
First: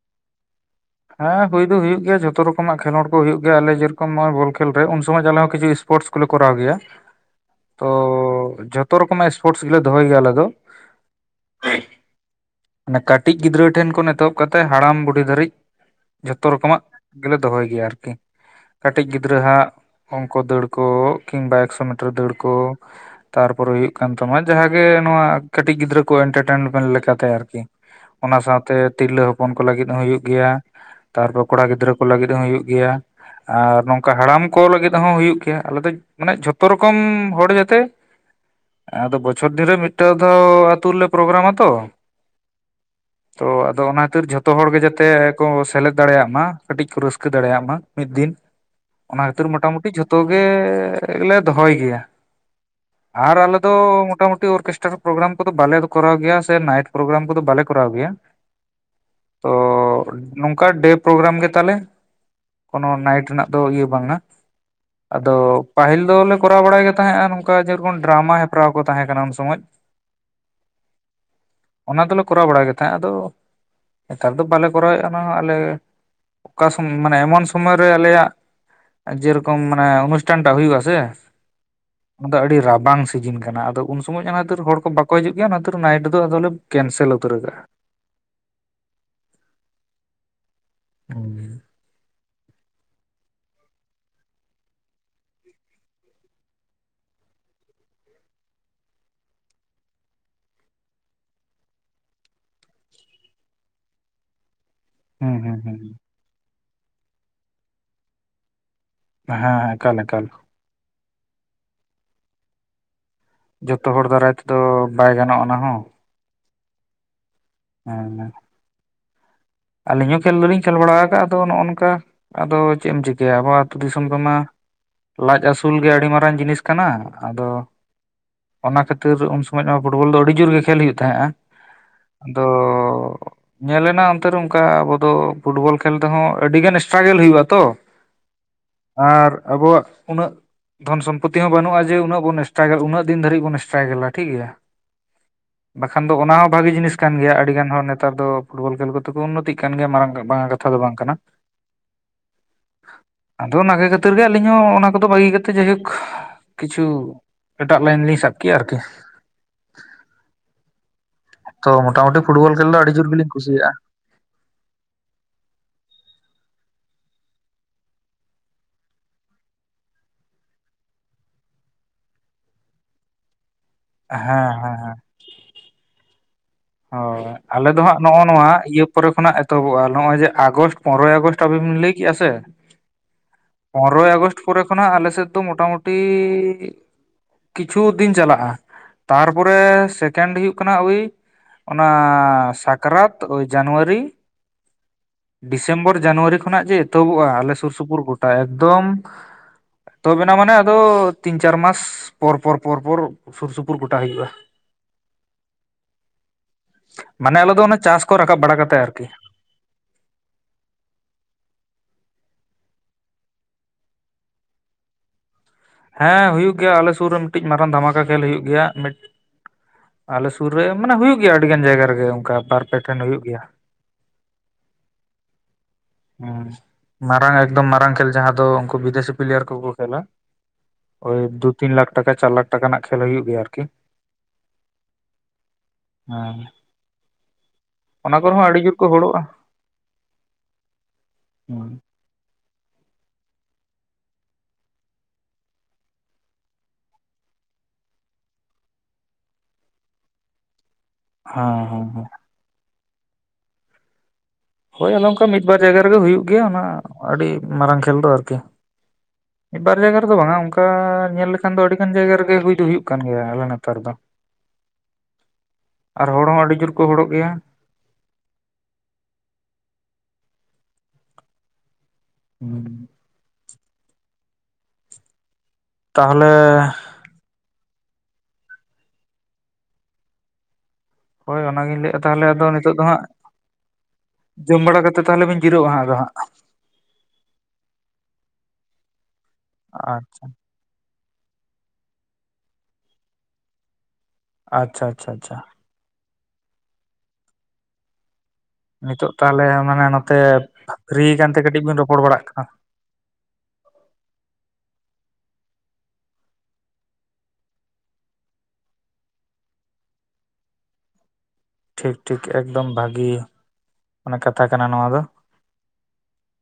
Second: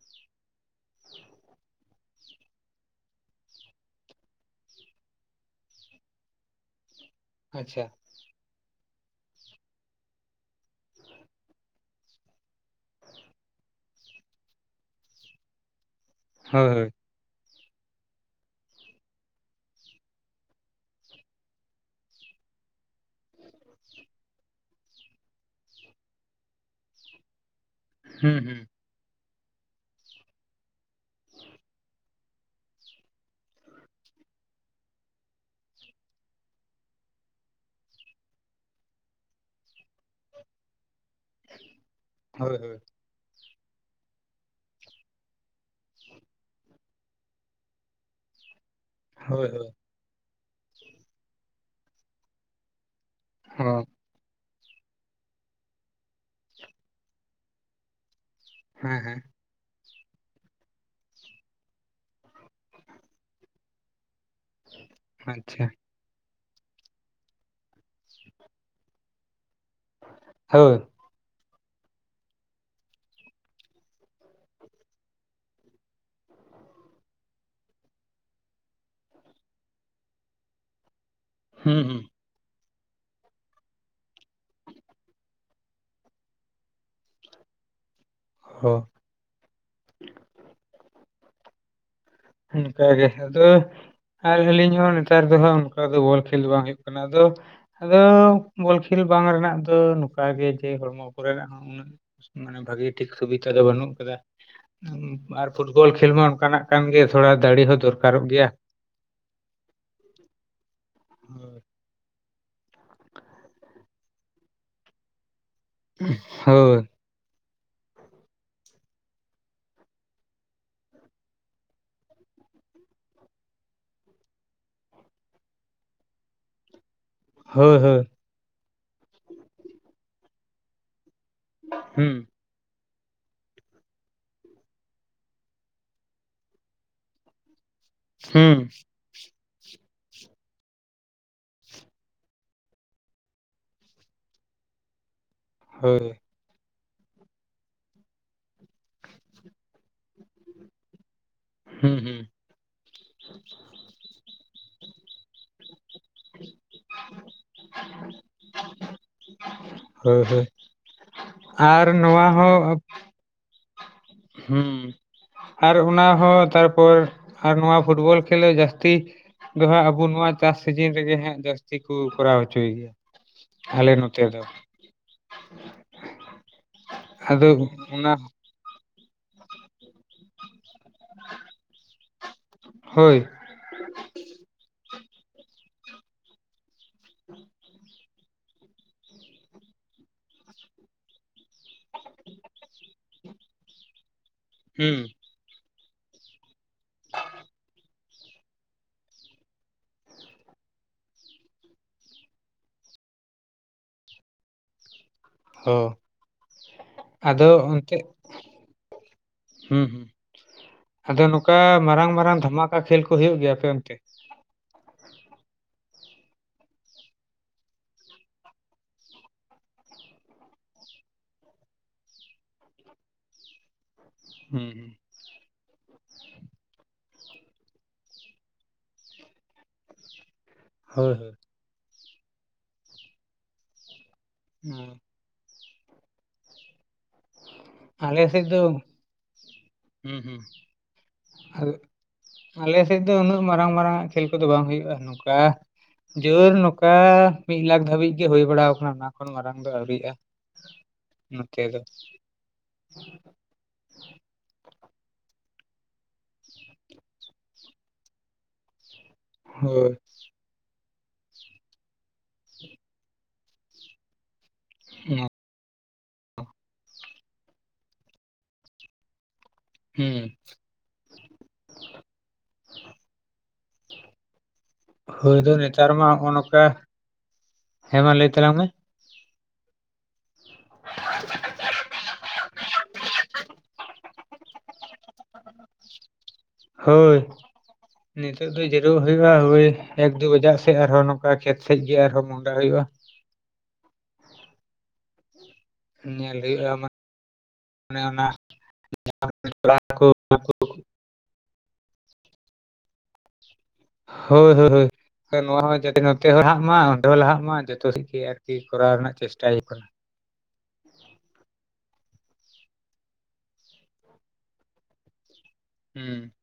S2: ᱦᱮᱸ ᱦᱩᱭ ᱫᱚ ᱦᱩᱭᱩᱜ ᱜᱮᱭᱟ ᱡᱚᱛᱚ ᱨᱚᱠᱚᱢᱟᱜ ᱠᱷᱮᱞᱳᱰ ᱠᱚ ᱦᱩᱭᱩᱜ ᱜᱮᱭᱟ ᱟᱨ ᱞᱮ ᱡᱮᱨᱚᱠᱚᱢ ᱱᱚ-ᱚᱭ ᱵᱚᱞ ᱠᱷᱮᱞ ᱨᱮ, ᱩᱱ ᱥᱚᱢᱚᱭ ᱟᱞᱮ ᱦᱚᱸᱚᱸ ᱠᱤᱪᱷᱩ ᱤᱥ ᱯᱳᱨᱴᱥ ᱠᱚᱞᱮ ᱠᱚᱨᱟᱣ ᱜᱮᱭᱟ
S1: ᱟᱪᱪᱷᱟ
S2: ᱛᱚ ᱡᱚᱛᱚ ᱨᱚᱠᱚᱢᱟᱜ ᱥᱯᱳᱨᱴᱥ ᱜᱮᱞᱮ ᱫᱚᱦᱚᱭ ᱜᱮᱭᱟ ᱟᱞᱮ ᱫᱚ᱾ ᱢᱟᱱᱮ ᱠᱟᱹᱴᱤᱡ ᱜᱤᱫᱽᱨᱟᱹ ᱴᱷᱮᱱ ᱠᱷᱚᱱ ᱮᱛᱚᱦᱚᱵ ᱠᱟᱛᱮ ᱦᱟᱲᱟᱢ ᱵᱩᱰᱷᱤ ᱫᱷᱟᱹᱨᱤᱡ᱾ ᱡᱚᱛᱚ
S1: ᱦᱳᱭ
S2: ᱨᱚᱠᱚᱢᱟᱜ
S1: ᱦᱳᱭ
S2: ᱜᱮᱞᱮ ᱫᱚᱦᱚᱭ ᱜᱮᱭᱟ ᱟᱨᱠᱤ᱾ ᱠᱟᱹᱴᱤᱡ ᱜᱤᱫᱽᱨᱟᱹ ᱦᱟᱸᱜ ᱚᱝᱠᱚ ᱫᱟᱹᱲ ᱠᱚ ᱠᱤᱢᱵᱟ ᱮᱠᱥᱳ ᱢᱤᱴᱟᱨ ᱫᱟᱹᱲ ᱠᱚ᱾ ᱛᱟᱨᱯᱚᱨᱮ ᱦᱩᱭᱩᱜ ᱠᱟᱱ ᱛᱟᱢᱟ ᱡᱟᱦᱟᱸᱜᱮ ᱱᱚᱣᱟ ᱠᱟᱹᱴᱤᱡ ᱜᱤᱫᱽᱨᱟᱹ ᱠᱚ ᱮᱱᱴᱟᱨᱴᱮᱱᱢᱮᱱᱴ ᱞᱮᱠᱟᱛᱮ ᱟᱨᱠᱤ᱾ ᱚᱱᱟ
S1: ᱦᱩᱸ ᱦᱩᱸ
S2: ᱥᱟᱶᱛᱮ ᱛᱤᱨᱞᱟᱹ ᱦᱚᱯᱚᱱ ᱠᱚ ᱞᱟᱹᱜᱤᱫ ᱦᱚᱸ ᱦᱩᱭᱩᱜ ᱜᱮᱭᱟ᱾ ᱛᱟᱨᱯᱚᱨ ᱠᱚᱲᱟ ᱜᱤᱫᱽᱨᱟᱹ ᱠᱚ ᱞᱟᱹᱜᱤᱫ ᱦᱚᱸ ᱦᱩᱭᱩᱜ ᱜᱮᱭᱟ ᱟᱨ ᱱᱚᱝᱠᱟ ᱦᱟᱲᱟᱢ ᱠᱚ ᱞᱟᱹᱜᱤᱫ ᱦᱚᱸ ᱦᱩᱭᱩᱜ ᱜᱮᱭᱟ, ᱟᱞᱮ ᱫᱚ ᱢᱟᱱᱮ ᱡᱚᱛᱚ ᱨᱚᱠᱚᱢ ᱦᱚᱲ ᱡᱟᱛᱮ ᱟᱫᱚ ᱵᱚᱪᱷᱚᱨ ᱫᱷᱤᱱᱨᱮ ᱢᱤᱫᱴᱟᱣ ᱫᱷᱚ ᱟᱛᱳ ᱨᱮᱞᱮ ᱯᱨᱚᱜᱽᱨᱟᱢᱟ ᱛᱚ᱾
S1: ᱦᱳᱭ ᱦᱳᱭ
S2: ᱛᱚ ᱟᱫᱚ ᱚᱱᱟ ᱠᱷᱟᱹᱛᱤᱨ ᱡᱚᱛᱚ ᱦᱚᱲ ᱜᱮ ᱡᱟᱛᱮ ᱠᱚ ᱥᱮᱞᱮᱫ ᱫᱟᱲᱮᱭᱟᱜ ᱢᱟ, ᱠᱟᱹᱴᱤᱡ ᱠᱚ ᱨᱟᱹᱥᱠᱟᱹ ᱫᱟᱲᱮᱭᱟᱜ ᱢᱟ ᱢᱤᱫ ᱫᱤᱱ᱾ ᱚᱱᱟ ᱠᱷᱟᱹᱛᱤᱨ
S1: ᱦᱳᱭ ᱦᱳᱭ
S2: ᱢᱚᱴᱟᱢᱩᱴᱤ ᱡᱷᱚᱛᱚ ᱛᱚ ᱜᱮ ᱜᱮᱞᱮ ᱫᱚᱦᱚᱭ ᱜᱮᱭᱟ ᱟᱨ ᱟᱞᱮ ᱫᱚ
S1: ᱚ
S2: ᱢᱳᱴᱟᱢᱩᱴ ᱴᱤ ᱚᱨᱠᱮᱥᱴᱨᱟ ᱯᱨᱳᱜᱽᱨᱟᱢ ᱠᱚᱫᱚ ᱵᱟᱞᱮ ᱠᱚᱟᱣ ᱜᱮᱭᱟ ᱥᱮ ᱱᱟᱭᱤᱴ ᱯᱨᱳᱜᱨᱟᱢ ᱠᱚᱫᱚ ᱵᱟᱞᱮ ᱠᱚᱟᱣ ᱜᱮᱭᱟ᱾
S1: ᱦᱮᱸ ᱦᱮᱸ᱾
S2: ᱛᱚ ᱱᱚᱝᱠᱟ ᱰᱮ ᱯᱨᱳᱜᱨᱟᱢ ᱜᱮ ᱛᱟᱞᱮ, ᱠᱳᱱᱳ ᱱᱟᱭᱤᱴ ᱨᱮᱱᱟᱜ ᱫᱚ ᱤᱭᱟᱹ ᱵᱟᱝᱼᱟ᱾ ᱟᱫᱚ
S1: ᱟᱪᱪᱷᱟ
S2: ᱯᱟᱹᱦᱤᱞ ᱫᱚ ᱞᱮ ᱠᱚᱨᱟᱣ ᱵᱟᱲᱟᱭ ᱜᱮ ᱛᱟᱦᱮᱸᱜᱼᱟ ᱱᱚᱝᱠᱟ ᱡᱮᱨᱚᱠᱚᱢ ᱰᱨᱟᱢᱟ ᱦᱮᱯᱨᱟᱣ ᱠᱚ ᱛᱟᱦᱮᱸ ᱠᱟᱱᱟ ᱩᱱ ᱥᱚᱢᱚᱡ᱾
S1: *unintelligible*
S2: ᱚᱱᱟ ᱫᱚᱞᱮ ᱠᱚᱨᱟᱣ ᱵᱟᱲᱭ ᱜᱮ ᱛᱟᱦᱮᱸᱫ ᱟᱫᱚ ᱱᱮᱛᱟᱨ ᱫᱚ ᱵᱟᱞᱮ ᱠᱚᱨᱟᱣᱮᱫ-ᱟ᱾ ᱠᱟᱱᱟ ᱟᱞᱮ ᱚᱠᱟ ᱥᱚᱢᱚᱭ ᱢᱟᱱᱮ ᱮᱢᱚᱱ ᱥᱚᱢᱚᱭ ᱨᱮ ᱟᱞᱮᱭᱟᱜ ᱟ ᱡᱮᱨᱚᱠᱚᱢ ᱢᱟᱱᱮ ᱚᱱᱩᱥᱴᱷᱟᱱ ᱴᱟᱜ ᱦᱩᱭᱩᱜ-ᱟ ᱥᱮ
S1: ᱦᱩᱸ ᱦᱩᱸ᱾
S2: ᱚᱱᱟᱫᱚ ᱟᱹᱰᱤ ᱨᱟᱵᱟᱝ ᱥᱤᱡᱤᱱ ᱠᱟᱱᱟ᱾ ᱟᱫᱚ ᱩᱱ ᱥᱚᱢᱚᱡ ᱚᱱᱟ ᱠᱷᱟᱛᱤᱨ ᱦᱚᱲ ᱠᱚ ᱵᱟᱠᱚ ᱦᱤᱡᱩᱜ ᱜᱮᱭᱟ᱾ ᱚᱱᱟ ᱠᱷᱟᱛᱤᱨ ᱱᱟᱭᱤᱴ ᱫᱚ ᱟᱫᱚᱞᱮ ᱠᱮᱱᱥᱮᱞ ᱩᱛᱟᱹᱨ ᱠᱟᱜᱼᱟ᱾
S1: ᱦᱚ᱾
S2: *unintelligible*
S1: ᱚᱱᱠᱟᱜᱮ ᱟᱫᱚᱼ ᱟᱨ ᱟᱹᱞᱤᱧ ᱦᱚᱸ ᱱᱮᱛᱟᱨ ᱫᱚ ᱦᱟᱸᱜ ᱚᱱᱠᱟ ᱫᱚ ᱵᱚᱞ ᱠᱷᱮᱞ ᱫᱚ ᱵᱟᱝ ᱦᱳᱭᱳᱜ ᱠᱟᱱᱟ ᱟᱫᱚ ᱟᱫᱚ ᱵᱚᱞ ᱠᱷᱮᱞ ᱵᱟᱝ ᱨᱮᱱᱟᱜ ᱫᱚ ᱱᱚᱝᱠᱟ ᱜᱮ ᱡᱮ ᱦᱚᱲᱢᱚ ᱠᱚᱨᱮᱱᱟᱜ ᱦᱚᱸ ᱩᱱᱟᱹᱜ ᱢᱟᱱᱮ ᱵᱷᱟᱜᱮ ᱴᱷᱤᱠ ᱥᱩᱵᱤᱫᱷᱟ ᱫᱚ ᱵᱟᱹᱱᱩᱜ ᱠᱟᱫᱟ᱾
S2: ᱦᱩᱸ
S1: ᱟᱨ
S2: ᱦᱩᱸ ᱦᱩᱸ
S1: ᱯᱷᱩᱴᱵᱚᱞ ᱠᱷᱮᱞ ᱢᱟ ᱚᱱᱠᱟᱱᱟᱜ ᱠᱟᱱ ᱜᱮ ᱛᱷᱚᱲᱟ ᱫᱟᱲᱮ ᱦᱚᱸ ᱫᱚᱨᱠᱟᱨᱚᱜ ᱜᱮᱭᱟ᱾
S2: ᱦᱮᱸ ᱦᱮᱸ ᱮᱠᱟᱞ ᱮᱠᱟᱞ᱾
S1: *unintelligible*
S2: ᱡᱚᱛᱚ ᱦᱚᱲ ᱫᱟᱨᱟᱭ ᱛᱮᱫᱚ ᱵᱟᱭ ᱜᱟᱱᱚᱜᱼᱟ ᱚᱱᱟ ᱦᱚᱸ᱾
S1: ᱦᱳᱭ,
S2: *unintelligible* ᱟᱹᱞᱤᱧ ᱦᱚᱸ ᱠᱷᱮᱞ ᱫᱚᱞᱤᱧ ᱠᱷᱮᱞ ᱵᱟᱲᱟ ᱟᱠᱟᱫᱼᱟ ᱟᱫᱚ ᱱᱚᱜᱼᱚ ᱱᱚᱝᱠᱟ ᱟᱫᱚ ᱪᱮᱫ ᱮᱢ ᱪᱤᱠᱟᱹᱭᱟ ᱟᱵᱚ ᱟᱹᱛᱩ ᱫᱤᱥᱚᱢ ᱨᱮᱢᱟ ᱞᱟᱡ ᱟᱹᱥᱩᱞ ᱜᱮ ᱟᱹᱰᱤ ᱢᱟᱨᱟᱝ ᱡᱤᱱᱤᱥᱼ ᱠᱟᱱᱟ᱾ ᱟᱫᱚ
S1: ᱦᱳᱭ ᱦᱳᱭ
S2: ᱚᱱᱟ ᱠᱷᱟᱹᱛᱤᱨ ᱩᱱ ᱥᱚᱢᱚᱭ ᱢᱟ ᱯᱷᱩᱴᱵᱚᱞ ᱫᱚ ᱟᱹᱰᱤ ᱡᱩᱨ ᱜᱮ ᱠᱷᱮᱞ ᱦᱩᱭᱩᱜ ᱛᱟᱦᱮᱸᱜᱼᱟ᱾
S1: ᱦᱩᱸ
S2: ᱫᱚ ᱧᱮᱞᱱᱟ *unintelligible* ᱚᱱᱠᱟ ᱟᱵᱚ ᱫᱚ ᱯᱷᱩᱴᱵᱚᱞ ᱠᱷᱮᱞ ᱨᱮᱦᱚᱸ ᱟᱹᱰᱤ ᱜᱟᱱ ᱥᱴᱨᱟᱜᱮᱞ ᱦᱩᱭᱩᱜᱼᱟ ᱛᱚ᱾
S1: ᱦᱩᱸᱻ
S2: ᱟᱨ ᱟᱵᱚᱣᱟᱜ ᱩᱱᱟᱹᱜ ᱫᱷᱚᱱ ᱥᱚᱢᱯᱚᱛᱛᱤ ᱦᱚᱸ ᱵᱟᱹᱱᱩᱜᱼᱟ ᱡᱮ ᱩᱱᱟᱹᱜ ᱵᱚᱱ ᱥᱴᱨᱟᱭ ᱩᱱᱟᱹ ᱫᱤᱱ ᱫᱷᱟᱵᱤᱡ ᱵᱚᱱ ᱥᱴᱨᱟᱭᱜᱮᱞᱟ᱾ ᱴᱷᱤᱠᱜᱮᱭᱟ᱾ ᱵᱟᱠᱷᱟᱱ
S1: ᱦᱳᱭ
S2: ᱫᱚ ᱚᱱᱟ ᱦᱚᱸ ᱵᱷᱟᱜᱮ ᱡᱤᱱᱤᱥ ᱠᱟᱱ ᱜᱮᱭᱟ ᱟᱹᱰᱤ ᱜᱟᱱ ᱦᱚᱲ ᱱᱮᱛᱟᱨ ᱫᱚ ᱯᱷᱩᱴᱵᱚᱞ ᱠᱷᱮᱞ ᱠᱚ ᱛᱮᱠᱚ ᱩᱱᱱᱚᱛᱤᱜ ᱠᱟᱱ ᱜᱮᱭᱟ ᱢᱟᱨᱟᱝ ᱢᱟᱨᱟᱝ ᱠᱟᱛᱷᱟ ᱫᱚ ᱵᱟᱝ ᱠᱟᱱᱟ᱾
S1: ᱦᱩᱸ ᱦᱩᱸ
S2: ᱟᱫᱚ ᱚᱱᱟᱱᱟᱜᱮ ᱠᱷᱟᱹᱛᱤᱨ ᱜᱮ ᱟᱹᱞᱤᱧ ᱦᱚᱸ ᱚᱱᱟ ᱠᱚᱫᱚ ᱵᱟᱹᱜᱤ ᱠᱟᱛᱮᱫ ᱡᱟᱭᱦᱳᱠ ᱠᱤᱪᱷᱩ ᱮᱴᱟᱜ ᱞᱟᱭᱤᱱ ᱞᱤᱧ ᱥᱟᱵ ᱠᱮᱫᱼᱟ ᱟᱨᱠᱤ᱾
S1: ᱦᱳᱭ ᱦᱳᱭ,
S2: ᱛᱚ
S1: ᱟᱨ
S2: ᱢᱚᱴᱟᱢᱩᱴᱤ
S1: ᱱᱚᱣᱟ
S2: ᱯᱷᱩᱴᱵᱚᱞ ᱠᱷᱮᱞ ᱫᱚ ᱟᱹᱰᱤ ᱡᱳᱨ ᱜᱮᱞᱤᱧ ᱠᱩᱥᱤᱭᱟᱜᱼᱟ᱾
S1: ᱦᱩᱸᱻ ᱟᱨ ᱚᱱᱟ ᱦᱚᱸ ᱛᱟᱨᱯᱚᱨ ᱟᱨ ᱱᱚᱣᱟ ᱯᱷᱩᱴᱵᱚᱞ ᱠᱷᱮᱞ ᱦᱚᱸ ᱡᱟᱹᱥᱛᱤ ᱫᱚ ᱦᱟᱸᱜ ᱟᱵᱚ ᱱᱚᱣᱟ ᱪᱟᱥ ᱥᱤᱡᱤᱱ ᱨᱮᱜᱮ ᱦᱟᱸᱜ ᱡᱟᱹᱥᱛᱤ ᱠᱚ ᱠᱚᱨᱟᱣ ᱦᱚᱪᱚᱭ ᱜᱮᱭᱟ᱾ ᱟᱞᱮ ᱱᱚᱛᱮ ᱫᱚ
S2: ᱦᱮᱸ
S1: *inaudible*
S2: ᱦᱮᱸ ᱦᱮᱸ ᱦᱳᱭ ᱟᱞᱮ
S1: ᱟᱫᱚ
S2: ᱫᱚ ᱦᱟᱸᱜ
S1: ᱚᱱᱟ
S2: ᱱᱚᱜᱼᱚ ᱱᱚᱣᱟ ᱤᱭᱟᱹ ᱯᱚᱨᱮ ᱠᱷᱚᱱᱟᱜ ᱮᱛᱚᱦᱚᱵᱚᱜᱼᱟ ᱱᱚᱜᱼᱚᱭ ᱡᱮ ᱟᱜᱚᱥᱴ ᱯᱚᱱᱨᱚᱭ ᱟᱜᱚᱥᱴ ᱟᱵᱤᱱ ᱵᱤᱱ ᱞᱟᱹᱭ ᱠᱮᱜᱼᱟ ᱥᱮ
S1: ᱦᱳᱭ,
S2: ᱯᱚᱱᱨᱚᱭ ᱟᱜᱚᱥᱴ ᱯᱚᱨᱮ ᱠᱷᱚᱱᱟᱜ ᱟᱞᱮ ᱥᱮᱫ ᱫᱚ ᱢᱚᱴᱟᱢᱩᱴᱤ ᱠᱤᱪᱷᱩ ᱫᱤᱱ ᱪᱟᱞᱟᱜᱼᱟ, ᱛᱟᱨᱯᱚᱨᱮ ᱥᱮᱠᱮᱱᱰ ᱦᱩᱭᱩᱜᱭ ᱠᱟᱱᱟ ᱳᱭ ᱚᱱᱟ ᱥᱟᱠᱨᱟᱛ ᱳᱭ ᱡᱟᱱᱩᱣᱟᱨᱤ
S1: ᱦᱩᱸ
S2: ᱰᱤᱥᱮᱢᱵᱚᱨ ᱡᱟᱱᱩᱣᱟᱨᱤ ᱠᱷᱚᱱᱟᱜ ᱡᱮ ᱮᱛᱚᱦᱚᱵᱚᱜᱼᱟ ᱟᱞᱮ ᱥᱩᱨ ᱥᱩᱯᱩᱨ ᱜᱳᱚᱴᱟ ᱮᱠᱫᱚᱢ ᱮᱛᱚᱦᱚᱵ ᱮᱱᱟ ᱢᱟᱱᱮ ᱟᱫᱚ ᱛᱤᱱ ᱪᱟᱨ ᱢᱟᱥ ᱯᱚᱨ ᱯᱚᱨ ᱯᱚᱨ ᱯᱚᱨ ᱥᱩᱨ ᱥᱩᱯᱩᱨ ᱜᱚᱴᱟ ᱦᱩᱭᱩᱜᱼᱟ᱾
S1: ᱦᱳ,
S2: ᱢᱟᱱᱮ ᱟᱞᱮ ᱫᱚ ᱚᱱᱟ ᱪᱟᱥ ᱠᱚ ᱨᱟᱠᱟᱵ ᱵᱟᱲᱟ ᱠᱟᱛᱮ ᱟᱨᱠᱤ᱾
S1: ᱦᱩᱸ ᱦᱩᱸ, ᱟᱫᱚ ᱱᱚᱝᱠᱟ ᱢᱟᱨᱟᱝ ᱢᱟᱨᱟᱝ ᱫᱷᱟᱢᱟᱠᱟ ᱠᱷᱮᱞ ᱠᱚ ᱦᱩᱭᱩᱜ ᱜᱮᱭᱟ ᱟᱯᱮ ᱚᱱᱛᱮ?
S2: ᱦᱮᱸ ᱦᱩᱭᱩᱜ ᱜᱮᱭᱟ ᱟᱞᱮ ᱥᱩᱨ ᱨᱮ ᱢᱤᱫᱴᱤᱡ ᱢᱟᱨᱟᱝ ᱫᱷᱟᱢᱟᱠᱟ ᱠᱷᱮᱞ ᱦᱩᱭᱩᱜ ᱜᱮᱭᱟ ᱢᱤᱫ ᱟᱞᱮ ᱥᱩᱨ ᱨᱮ ᱢᱟᱱᱮ ᱦᱩᱭᱩᱜ ᱜᱮᱭᱟ ᱟᱹᱰᱤ ᱜᱟᱱ ᱡᱟᱭᱜᱟ ᱨᱮᱜᱮ ᱚᱱᱠᱟ ᱵᱟᱨ ᱯᱮ ᱴᱷᱮᱱ ᱦᱩᱭᱩᱜ ᱜᱮᱭᱟ ᱾
S1: ᱦᱩᱸ ᱦᱩᱸ
S2: ᱦᱩᱸ ᱢᱟᱨᱟᱝ ᱮᱠᱫᱚᱢ ᱢᱟᱨᱟᱝ ᱠᱷᱮᱞ ᱡᱟᱦᱟᱸ ᱫᱚ ᱩᱱᱠᱩ ᱵᱤᱫᱮᱥᱤ ᱯᱤᱞᱮᱭᱟᱨ ᱠᱚᱠᱚ ᱠᱷᱮᱞᱟ ᱾
S1: ᱦᱳᱭ
S2: ᱳᱭ
S1: ᱦᱳᱭ
S2: ᱫᱩ ᱛᱤᱱ ᱞᱟᱠ ᱴᱟᱠᱟ ᱪᱟᱨ ᱞᱟᱠ ᱴᱟᱠᱟ ᱨᱮᱱᱟᱜ ᱠᱷᱮᱞ ᱦᱩᱭᱩᱜ ᱜᱮᱭᱟ ᱟᱨᱠᱤ᱾
S1: *unintelligible*
S2: ᱦᱮᱸ ᱚᱱᱟ
S1: ᱟᱞᱮ
S2: ᱠᱚᱨᱮ ᱦᱚᱸ
S1: ᱥᱮᱫ
S2: ᱟᱹᱰᱤ ᱡᱳᱨ
S1: ᱦᱩᱸ
S2: ᱠᱚ ᱦᱚᱲᱚᱜᱼᱟ
S1: ᱦᱩᱸ ᱟᱨ
S2: ᱦᱮᱸ
S1: ᱟᱞᱮ ᱥᱮᱫ ᱫᱚ ᱩᱱᱟᱹᱜ ᱢᱟᱨᱟᱝ ᱢᱟᱨᱟᱝ ᱟᱜ ᱠᱷᱮᱞ ᱠᱚᱫᱚ ᱵᱟᱝ ᱦᱩᱭᱩᱜ-ᱟ, ᱱᱚᱝᱠᱟ ᱡᱳᱨ ᱱᱚᱝᱠᱟ ᱢᱤᱫ ᱞᱟᱠᱷ ᱫᱷᱟᱹᱵᱤᱡ ᱜᱮ ᱦᱩᱭ ᱵᱟᱲᱟ ᱟᱠᱟᱱᱟ ᱚᱱᱟ ᱾ ᱚᱠᱷᱚᱱ ᱢᱟᱨᱟᱝ ᱫᱚ ᱟᱹᱣᱨᱤᱭᱟᱜ-ᱟ᱾
S2: ᱦᱟᱸ *unintelligible*
S1: *unintelligible*
S2: ᱦᱳᱭ ᱟᱞᱮ ᱚᱱᱠᱟ ᱢᱤᱫ ᱵᱟᱨ ᱡᱟᱭᱜᱟ ᱨᱮᱜᱮ ᱦᱩᱭᱩᱜ ᱜᱮᱭᱟ ᱚᱱᱟ ᱟᱹᱰᱤ ᱢᱟᱨᱟᱝ ᱠᱷᱮᱞ ᱫᱚ ᱟᱨᱠᱤ ᱾ ᱢᱤᱫ ᱵᱟᱨ
S1: ᱦᱳᱭ
S2: ᱡᱟᱭᱜᱟ ᱨᱮᱫᱚ ᱵᱟᱝᱟ ᱚᱱᱠᱟ ᱧᱮᱞ ᱞᱮᱠᱷᱟᱱ ᱫᱚ ᱟᱹᱰᱤ ᱜᱟᱱ ᱡᱟᱭᱜᱟ ᱨᱮᱜᱮ ᱦᱩᱭ ᱫᱚ ᱦᱩᱭᱩᱜ ᱠᱟᱱ ᱜᱮᱭᱟ ᱟᱞᱮ ᱱᱚᱛᱮ ᱨᱮ ᱫᱚ,
S1: *unintelligible*
S2: ᱟᱨ ᱦᱚᱲ ᱦᱚᱸ ᱟᱹᱰᱤ ᱡᱳᱨ ᱠᱚ ᱦᱚᱲᱚᱜ ᱜᱮᱭᱟ ᱾
S1: ᱦᱩᱸᱢ
S2: *inaudible*
S1: ᱦᱳᱭ ᱫᱚ ᱱᱮᱛᱟᱨ ᱢᱟ
S2: ᱛᱟᱦᱚᱞᱮ
S1: ᱦᱚᱸ-ᱚ ᱱᱚᱝᱠᱟ ᱦᱮᱸ ᱢᱟ ᱞᱟᱹᱭ ᱛᱟᱞᱟᱝ ᱢᱮ, *unintelligible*
S2: ᱦᱳᱭ ᱚᱱᱟᱜᱤᱧ ᱞᱟᱹᱭ ᱮᱟ ᱛᱟᱦᱚᱞᱮ ᱟᱫᱚ ᱱᱤᱛᱚᱜ ᱫᱚ ᱦᱟᱸᱜ ᱡᱚᱢ ᱵᱟᱲᱟ ᱠᱟᱛᱮ ᱛᱟᱦᱚᱞᱮ ᱵᱤᱱ ᱡᱤᱨᱟᱹᱜᱟᱸ ᱟᱫᱚ ᱦᱟᱸᱜ
S1: ᱦᱳᱭ ᱱᱤᱛᱳᱜ ᱫᱚ ᱡᱮᱨᱩᱣ ᱦᱩᱭᱩᱜ-ᱟ ᱦᱳᱭ ᱮᱠ
S2: ᱟᱪᱪᱷᱟ
S1: ᱫᱩ ᱵᱟᱡᱟᱜ ᱥᱮᱫ ᱟᱨᱦᱚᱸ ᱚᱱᱠᱟ ᱠᱷᱮᱛ ᱥᱮᱡ ᱜᱮ ᱟᱨᱦᱚᱸ ᱢᱩᱚᱦᱰᱟ ᱦᱩᱭᱩᱜ-ᱟ,
S2: ᱟᱪᱪᱷᱟ ᱟᱪᱪᱷᱟ ᱟᱪᱪᱷᱟ᱾
S1: ᱧᱮᱞ ᱦᱩᱭᱩᱜ-ᱟ ᱟᱢᱟᱜ ᱚᱱᱮ ᱚᱱᱟ
S2: ᱱᱤᱛᱚᱜ ᱛᱟᱦᱚᱞᱮ
S1: ᱛᱚᱞᱟ
S2: ᱢᱟᱱᱮ
S1: ᱠᱚ
S2: ᱱᱚᱛᱮ ᱯᱷᱨᱤ ᱟᱠᱟᱱᱛᱮ ᱠᱟᱹᱴᱤᱡ ᱵᱤᱱ ᱨᱚᱯᱚᱲ ᱵᱟᱲᱟᱜ ᱠᱟᱱᱟ ᱾
S1: ᱦᱳᱭ ᱦᱳᱭ ᱦᱳᱭ᱾ ᱱᱚᱣᱟ ᱦᱚᱸ ᱡᱟᱛᱮ ᱱᱚᱛᱮ ᱦᱚᱸ ᱞᱟᱦᱟᱜ ᱢᱟ ᱚᱸᱰᱮ ᱦᱚᱸ ᱞᱟᱦᱟᱜ ᱢᱟ ᱡᱚᱛᱚ ᱥᱡ ᱜᱮ ᱟᱨᱠᱤ ᱠᱚᱨᱟᱣ ᱨᱮᱱᱟᱜ ᱪᱮᱥᱴᱟᱭ ᱦᱩᱭᱩᱜ ᱠᱟᱱᱟ ᱾
S2: ᱴᱷᱤᱠ ᱴᱷᱤᱠ ᱮᱠᱫᱚᱢ ᱵᱷᱟᱜᱤ ᱢᱟᱱᱮ ᱠᱟᱛᱷᱟ ᱠᱟᱱᱟ ᱱᱚᱣᱟ ᱫᱚ᱾
S1: ᱦᱩᱸ,